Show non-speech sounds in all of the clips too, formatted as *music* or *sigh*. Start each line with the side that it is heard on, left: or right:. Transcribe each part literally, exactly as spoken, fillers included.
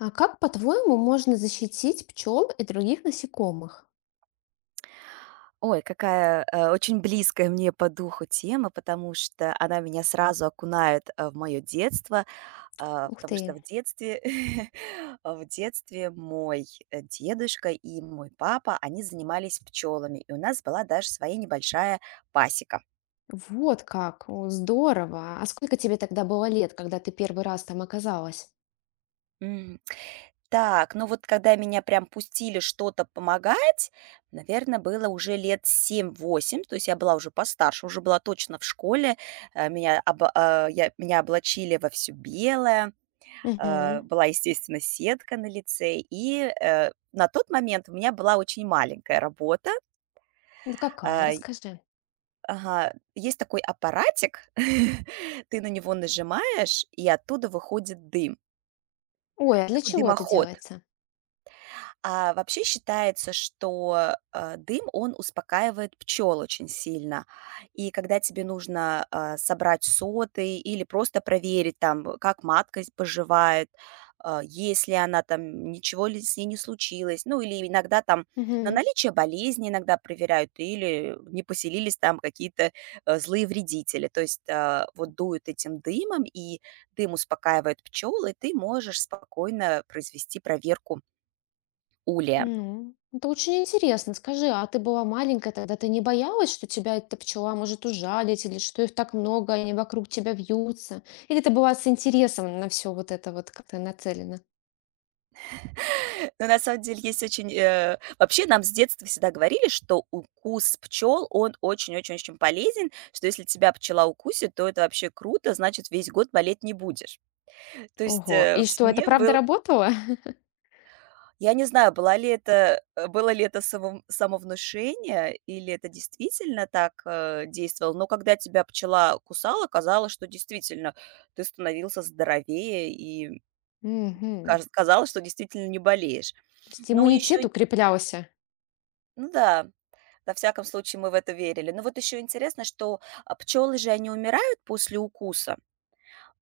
left: А как, по-твоему, можно защитить пчел и других насекомых?
right: Ой, какая, э, очень близкая мне по духу тема, потому что она меня сразу окунает, э, в моё детство, а,
left: Ух
right: потому что
left: ты,
right: в детстве *laughs* а, в детстве мой, э, дедушка и мой папа, они занимались пчелами, и у нас была даже своя небольшая пасека.
left: вот как, о, здорово. А сколько тебе тогда было лет, когда ты первый раз там оказалась?
right: Так, ну вот когда меня прям пустили что-то помогать, наверное, было уже лет семь-восемь, то есть я была уже постарше, уже была точно в школе. Э, меня об а, я меня облачили во все белое, э,
left: Угу.
right: была, естественно, сетка на лице. И, э, на тот момент у меня была очень маленькая работа.
left: Да какая,
right: А, й
left: расскажи.
right: ага, есть такой аппаратик, *laughs* ты на него нажимаешь, и оттуда выходит дым,
left: Ой, а для
right: такой
left: чего это
right: дымоход.
left: делается?
right: А вообще считается, что, э, дым, он успокаивает пчел очень сильно. И когда тебе нужно, а, собрать соты или просто проверить там, э, как матка с поживает, а, есть ли она там, ничего ли с ней не случилось. Ну, или иногда там на
left: Угу.
right: наличие болезни иногда проверяют, или не поселились там какие-то, э, злые вредители. То есть, а, вот дуют этим дымом, и дым успокаивает пчел, и ты можешь спокойно произвести проверку улья.
left: Ну, это очень интересно. Скажи, а ты была маленькая, тогда ты не боялась, что тебя эта пчела может ужалить, или что их так много, они вокруг тебя вьются? Или ты была с интересом на все вот это вот как-то нацелена?
right: Но на самом деле есть очень, э Вообще нам с детства всегда говорили, что укус пчел, он очень-очень-очень полезен, что если тебя пчела укусит, то это вообще круто, значит, весь год болеть не будешь. То есть,
left: Ого,
right: э,
left: и
right: в
left: что, это
right: семье
left: правда
right: был.
left: работало?
right: Я не знаю, была ли это э, было ли это само самовнушение или это действительно так, э, действовало, но когда тебя пчела кусала, казалось, что действительно ты становился здоровее и
left: Мгм.
right: каж казалось, что действительно не болеешь.
left: То есть
right: Но
left: иммунитет
right: еще.
left: укреплялся.
right: Ну да. Во всяком случае, мы в это верили. Но вот еще интересно, что а, пчелы же, они умирают после укуса,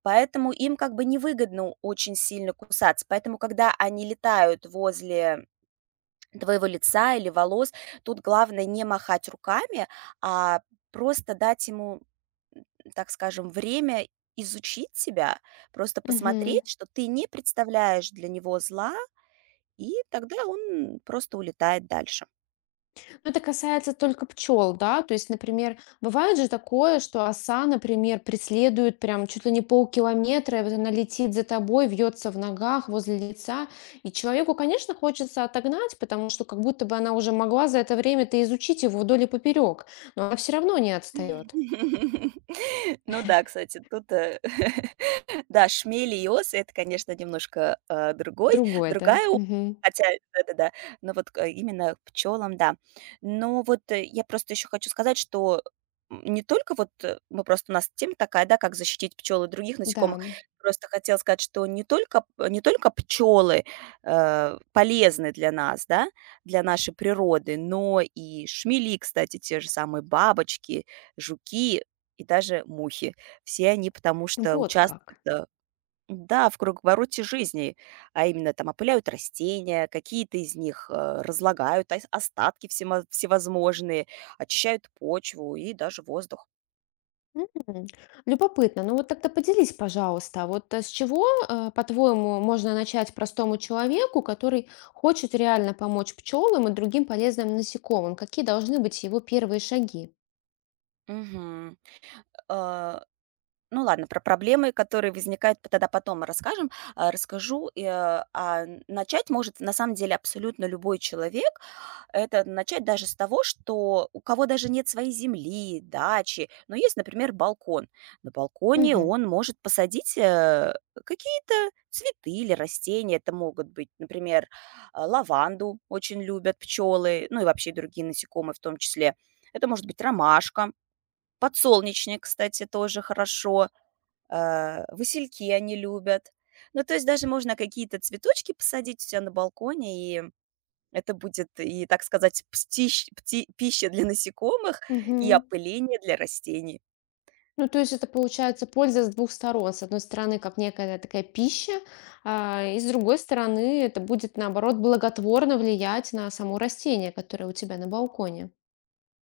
right: поэтому им как бы невыгодно очень сильно кусаться. Поэтому, когда они летают возле твоего лица или волос, тут главное не махать руками, а просто дать ему, м, так скажем, время изучить тебя, просто
left: Мгм.
right: посмотреть, что ты не представляешь для него зла, и тогда он просто улетает дальше.
left: Но это касается только пчел, да? То есть, например, бывает же такое, что оса, например, преследует прям чуть ли не полкилометра, и вот она летит за тобой, вьется в ногах, возле лица. И человеку, конечно, хочется отогнать, потому что как будто бы она уже могла за это время-то изучить его вдоль и поперек, но она все равно не отстает.
right: *laughs* Ну да, кстати, тут, э, *laughs* да, шмели и осы — это, конечно, немножко, а, другой
left: Другой, да?
right: другая о
left: Мгм.
right: хотя, да-да-да, но вот к именно к пчелам, да. Но вот, э, я просто еще хочу сказать, что, м, не только вот, э, мы просто у нас тема такая, да, как защитить пчел и других
left: Да.
right: насекомых. Просто хотела сказать, что не только п не только пчелы, э, полезны для нас, да, для нашей природы, но и шмели, кстати, те же самые, бабочки, жуки и даже мухи. Все они потому что
left: Вот
right: участвуют,
left: как.
right: э, да, в круговороте жизни, а именно там опыляют растения, какие-то из них, э, разлагают ос остатки всемо всевозможные, очищают почву и даже воздух.
left: М, любопытно. Ну вот тогда поделись, пожалуйста, а вот э, с чего, э, по-твоему, можно начать простому человеку, который хочет реально помочь пчелам и другим полезным насекомым? Какие должны быть его первые шаги?
right: Мгм. А, ну ладно, про проблемы, которые возникают, п тогда потом расскажем. А, расскажу, э, а, начать может на самом деле абсолютно любой человек. Это начать даже с того, что у кого даже нет своей земли, дачи, но есть, например, балкон. На балконе
left: Мгм.
right: он может посадить э, какие-то цветы или растения. Это могут быть, например, а, лаванду очень любят пчелы, ну и вообще другие насекомые в том числе. Это может быть ромашка, подсолнечник, кстати, тоже хорошо. э, Васильки они любят. Ну, то есть даже можно какие-то цветочки посадить у себя на балконе, и это будет и, так сказать, птищ пти пища для насекомых и
left: Мгм.
right: опыление для растений.
left: Ну, то есть это получается польза с двух сторон. С одной стороны, как некая такая пища, а, и с другой стороны, это будет, наоборот, благотворно влиять на само растение, которое у тебя на балконе.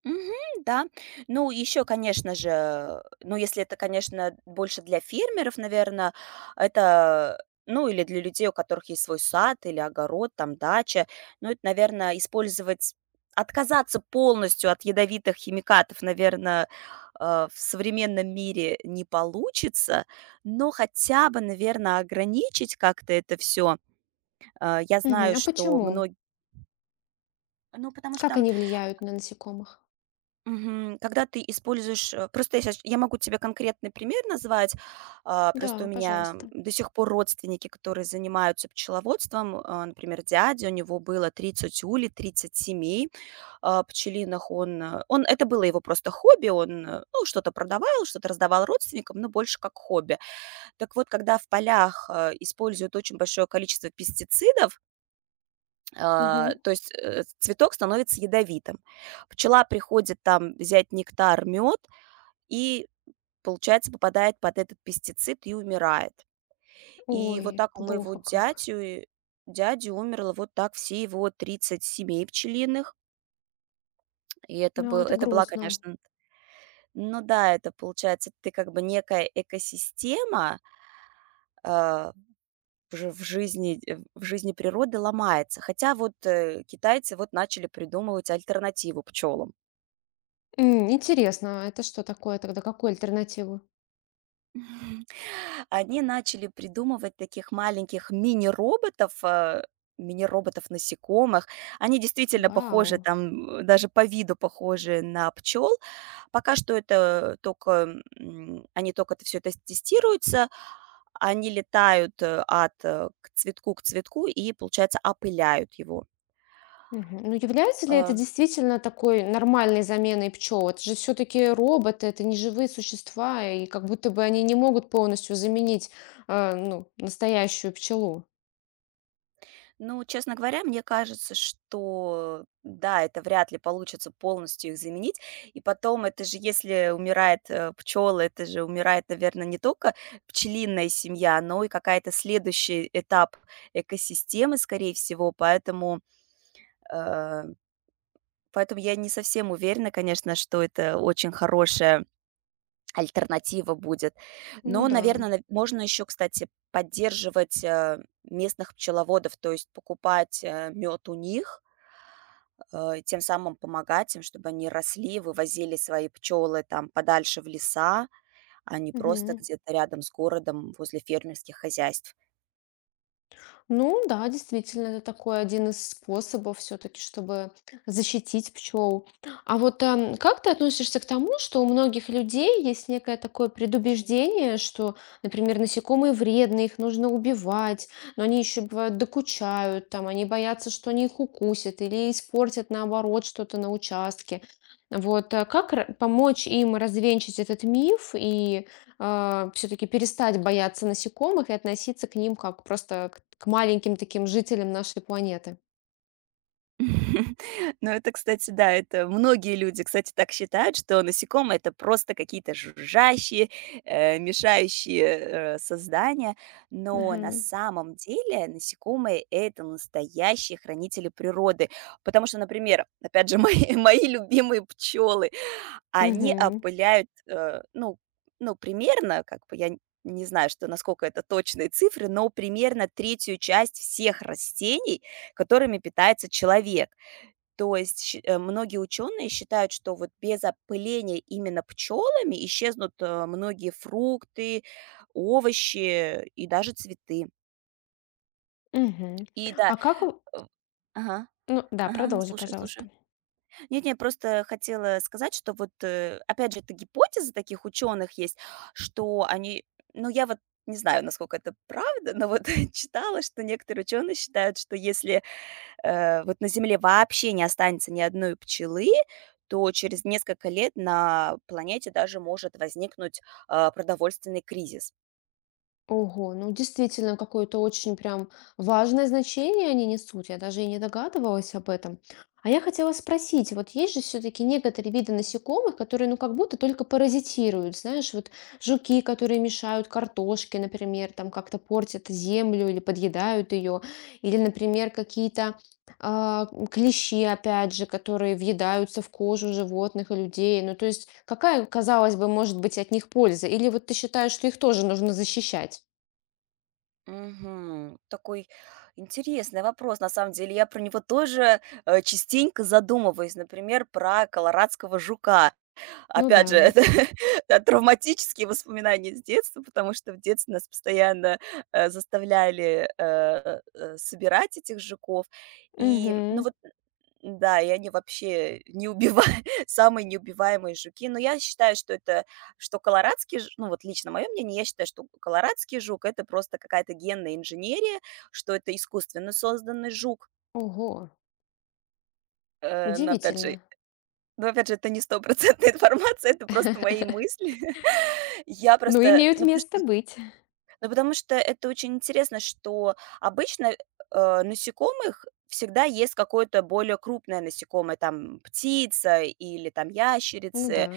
right: Мгм, да. Ну, еще, конечно же, ну, если это, конечно, больше для фермеров, наверно, это, ну, или для людей, у которых есть свой сад или огород, там, дача. Ну, это, наверно, использовать отказаться полностью от ядовитых химикатов, наверно, э, в современном мире не получится, но хотя бы, наверно, ограничить как-то это все. Э, я
left: Мгм.
right: знаю,
left: А
right: что
left: почему?
right: многие. Ну, потому
left: Как
right: что,
left: они влияют на насекомых?
right: мгм, когда ты используешь, э, просто я щас я могу тебе конкретный пример назвать. А, просто у
left: Да,
right: меня
left: пожалуйста.
right: до сих пор родственники, которые занимаются пчеловодством. А, например, дядя, у него было тридцать улей, тридцать семей, а, пчелиных. Он, э, он это было его просто хобби. Он, э, ну, что-то продавал, что-то раздавал родственникам, но больше как хобби. Так вот, когда в полях, э, используют очень большое количество пестицидов, А,
left: Мгм.
right: то есть, э, цветок становится ядовитым. Пчела приходит там взять нектар, мед и, получается, попадает под этот пестицид и умирает. И вот
left: Ой,
right: так у моего
left: плохо как.
right: дядю дяди умерло вот так все его тридцать семей пчелиных. И это
left: Ну,
right: был
left: это
right: это была,
left: грустно.
right: конечно. Ну да, это получается, ты как бы некая экосистема, а, в жи в жизни э, в жизни природы ломается. Хотя вот, э, китайцы вот начали придумывать альтернативу пчелам.
left: М, интересно, а это что такое тогда? Какую альтернативу?
right: Мгм. Они начали придумывать таких маленьких мини-роботов, э, мини-роботов-насекомых. Они действительно похожи,
left: Вау.
right: там, э, даже по виду похожи на пчел. Пока что это только, м, они только это всё это тестируются. Они летают, э, от, э, к цветку к цветку и, получается, опыляют его.
left: Мгм. Ну, является ли
right: Э
left: это действительно такой нормальной заменой пчел? Это же все-таки роботы, это не живые существа, и как будто бы они не могут полностью заменить, э, ну, настоящую пчелу.
right: Ну, честно говоря, мне кажется, что да, это вряд ли получится полностью их заменить. И потом, это же, если умирает пчела, это же умирает, наверное, не только пчелиная семья, но и какая-то следующий этап экосистемы, скорее всего. Поэтому, э, поэтому я не совсем уверена, конечно, что это очень хорошая альтернатива будет.
left: Ну
right: Но,
left: да.
right: наверное, можно еще, кстати, поддерживать э, местных пчеловодов, то есть покупать мед у них, э, тем самым помогать им, чтобы они росли, вывозили свои пчелы там подальше в леса, а не просто
left: Мгм.
right: где-то рядом с городом возле фермерских хозяйств.
left: Ну да, действительно, это такой один из способов все-таки, чтобы защитить пчел. А вот эм, как ты относишься к тому, что у многих людей есть некое такое предубеждение, что, например, насекомые вредны, их нужно убивать, но они еще бывают докучают, там, они боятся, что они их укусят или испортят, наоборот, что-то на участке. Вот, а как ра- помочь им развенчать этот миф и все-таки перестать бояться насекомых и относиться к ним как просто к, к маленьким таким жителям нашей планеты.
right: *laughs* Ну, это, кстати, да, это многие люди, кстати, так считают, что насекомые это просто какие-то жужжащие, э, мешающие э, создания, но на
left: Ага.
right: самом деле насекомые это настоящие хранители природы, потому что, например, опять же, *laughs* мои, мои любимые пчелы. Они
left: Мгм.
right: опыляют, э, ну ну, примерно, как бы я н не знаю, что насколько это точные цифры, но примерно третью часть всех растений, которыми питается человек. То есть щи э, многие ученые считают, что вот без опыления именно пчелами исчезнут, э, многие фрукты, овощи и даже цветы.
left: Мгм.
right: И да.
left: А как... у-
right: э Ага,
left: Ну да,
right: ага,
left: продолжи,
right: слушаю слушаю.
left: пожалуйста.
right: Нет, я просто хотела сказать, что вот, э, опять же, это гипотеза таких ученых есть, что они, ну, я вот не знаю, насколько это правда, но вот *laughs* читала, что некоторые ученые считают, что если э, вот на Земле вообще не останется ни одной пчелы, то через несколько лет на планете даже может возникнуть э, продовольственный кризис.
left: Ого, ну действительно какое-то очень прям важное значение они несут. Я даже и не догадывалась об этом. А я хотела спросить, вот есть же все-таки некоторые виды насекомых, которые ну как будто только паразитируют, знаешь, вот жуки, которые мешают картошке, например, там как-то портят землю или подъедают ее, или, например, какие-то а, клещи, опять же, которые въедаются в кожу животных и людей. Ну, то есть, какая, казалось бы, может быть от них польза? Или вот ты считаешь, что их тоже нужно защищать?
right: Мгм. Такой интересный вопрос, на самом деле. Я про него тоже э, частенько задумываюсь, например, про колорадского жука.
left: Ну да.
right: Опять же, *laughs* это да, травматические воспоминания с детства, потому что в детстве нас постоянно, э, заставляли, э, э, собирать этих жуков. И, ну
left: Мгм.
right: вот, да, и они вообще не неубива *laughs* самые неубиваемые жуки. Но я считаю, что это, что колорадский ж ну, вот лично мое мнение, я считаю, что колорадский жук — это просто какая-то генная инженерия, что это искусственно созданный жук.
left: Ого,
right: Э, но опять же,
left: удивительно.
right: но опять же, это не стопроцентная *laughs* информация, это просто мои мысли. *laughs* Я
left: Ну
right: просто,
left: имеют
right: ну, потому
left: место
right: что
left: быть.
right: ну, потому что это очень интересно, что обычно, э, насекомых всегда есть какое-то более крупное насекомое, там птица или там
left: Ну да.
right: ящерицы,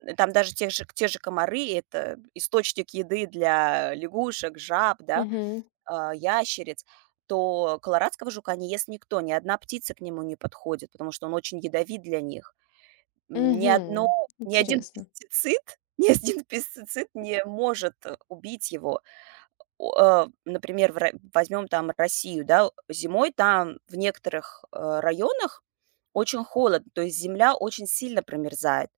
right: э, там даже те же те же комары — это источник еды для лягушек, жаб, да,
left: Мгм.
right: а, ящериц. То колорадского жука не ест никто, ни одна птица к нему не подходит, потому что он очень ядовит для них. М, ни одно
left: Мгм.
right: ни один
left: Интересно.
right: пестицид *laughs* ни один пестицид не может, э, убить его. О, э, например, в Ро возьмем там Россию, да, зимой там в некоторых, э, районах очень холодно, то есть земля очень сильно промерзает,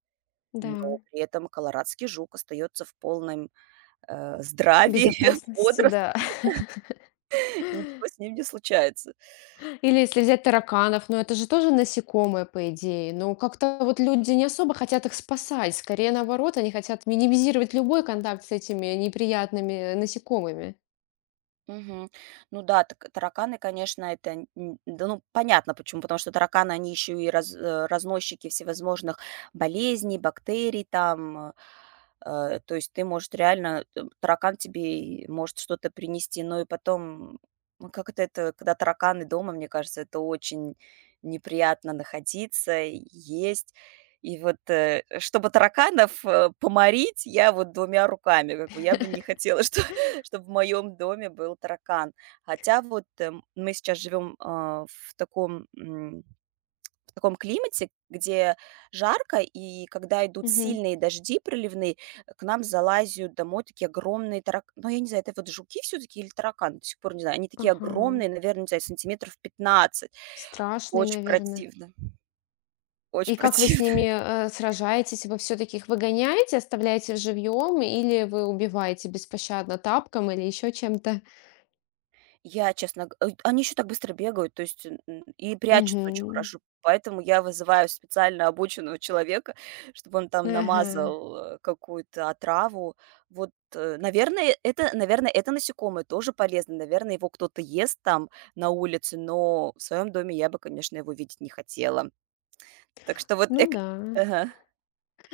left: Да.
right: но при этом колорадский жук остается в полном, э, здравии, *laughs*
left: Безопасности, да.
right: бодрствовании,
left: *laughs*
right: ничего с ним не случается.
left: Или если взять тараканов, ну это же тоже насекомые, по идее. Но как-то вот люди не особо хотят их спасать. Скорее наоборот, они хотят минимизировать любой контакт с этими неприятными насекомыми.
right: Мгм. Ну да, так тараканы, конечно, это, н н да, ну, понятно почему. Потому что тараканы, они еще и раз э, разносчики всевозможных болезней, бактерий там. Э, то есть ты, может, реально, э, таракан тебе и может что-то принести. Но и потом, ну, как-то это, когда тараканы дома, мне кажется, это очень неприятно находиться, и есть. И вот, э, чтобы тараканов, э, поморить, я вот двумя руками, как бы я бы не хотела, *laughs* чтоб чтобы в моем доме был таракан. Хотя вот, эм, мы сейчас живем, а, в таком, м, в таком климате, где жарко, и когда идут
left: Мгм.
right: сильные дожди проливные, к нам залазят домой такие огромные тарак ну, я не знаю, это вот жуки все-таки или тараканы, до сих пор не знаю. Они такие
left: Ага.
right: огромные, наверное, не знаю, сантиметров пятнадцать.
left: Страшный,
right: Очень
left: наверное.
right: противно, очень
left: И как вы с ними,
right: противно.
left: э, сражаетесь? Вы все таки их выгоняете, оставляете живьем, или вы убиваете беспощадно тапком или еще чем-то?
right: Я, честно г э, они еще так быстро бегают, то есть, н н и прячутся очень
left: Мгм.
right: хорошо, поэтому я вызываю специально обученного человека, чтобы он там
left: Ага.
right: намазал, э, какую-то отраву. Вот, э, наверное, это наверное, это насекомое тоже полезно, наверное, его кто-то ест там на улице, но в своем доме я бы, конечно, его видеть не хотела. Так что вот
left: Ну
right: эк
left: да.
right: Ага,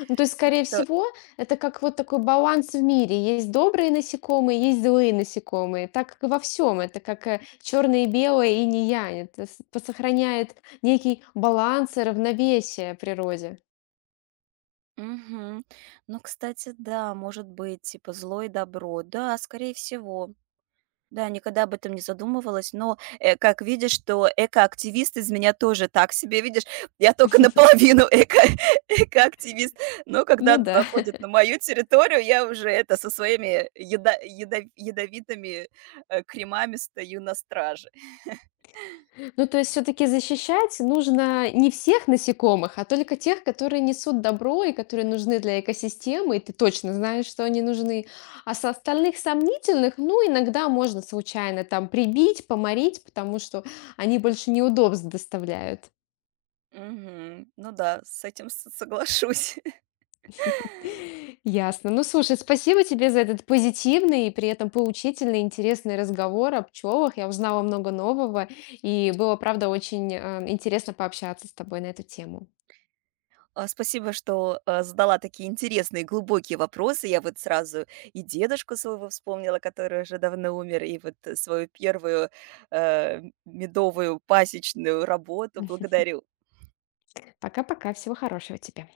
left: Ну, то есть,
right: так
left: скорее
right: что.
left: всего, это как вот такой баланс в мире. Есть добрые насекомые, есть злые насекомые. Так как и во всем. Это как, черное и белое, и не я это с сохраняет некий баланс и равновесие в природе.
right: Мгм. Ну, кстати, да, может быть, типа зло и добро. Да, скорее всего. Да, никогда об этом не задумывалась, но, э, как видишь, что экоактивист из меня тоже так себе. Видишь, я только наполовину эко *laughs* экоактивист, но
left: Ну
right: когда
left: да.
right: заходит на мою территорию, я уже это со своими яда ядов ядовитыми, э, кремами стою на страже.
left: Ну, то есть все-таки защищать нужно не всех насекомых, а только тех, которые несут добро и которые нужны для экосистемы, и ты точно знаешь, что они нужны. А с остальных сомнительных, ну, иногда можно случайно там прибить, поморить, потому что они больше неудобств доставляют.
right: Мгм. Ну да, с этим с соглашусь.
left: *laughs* Ясно. Ну, слушай, спасибо тебе за этот позитивный и при этом поучительный, интересный разговор о пчелах. Я узнала много нового, и было, правда, очень э, интересно пообщаться с тобой на эту тему.
right: А, спасибо, что, а, задала такие интересные, глубокие вопросы. Я вот сразу и дедушку своего вспомнила, который уже давно умер, и вот э, свою первую, э, медовую пасечную работу. Благодарю
left: Пока-пока, всего хорошего тебе.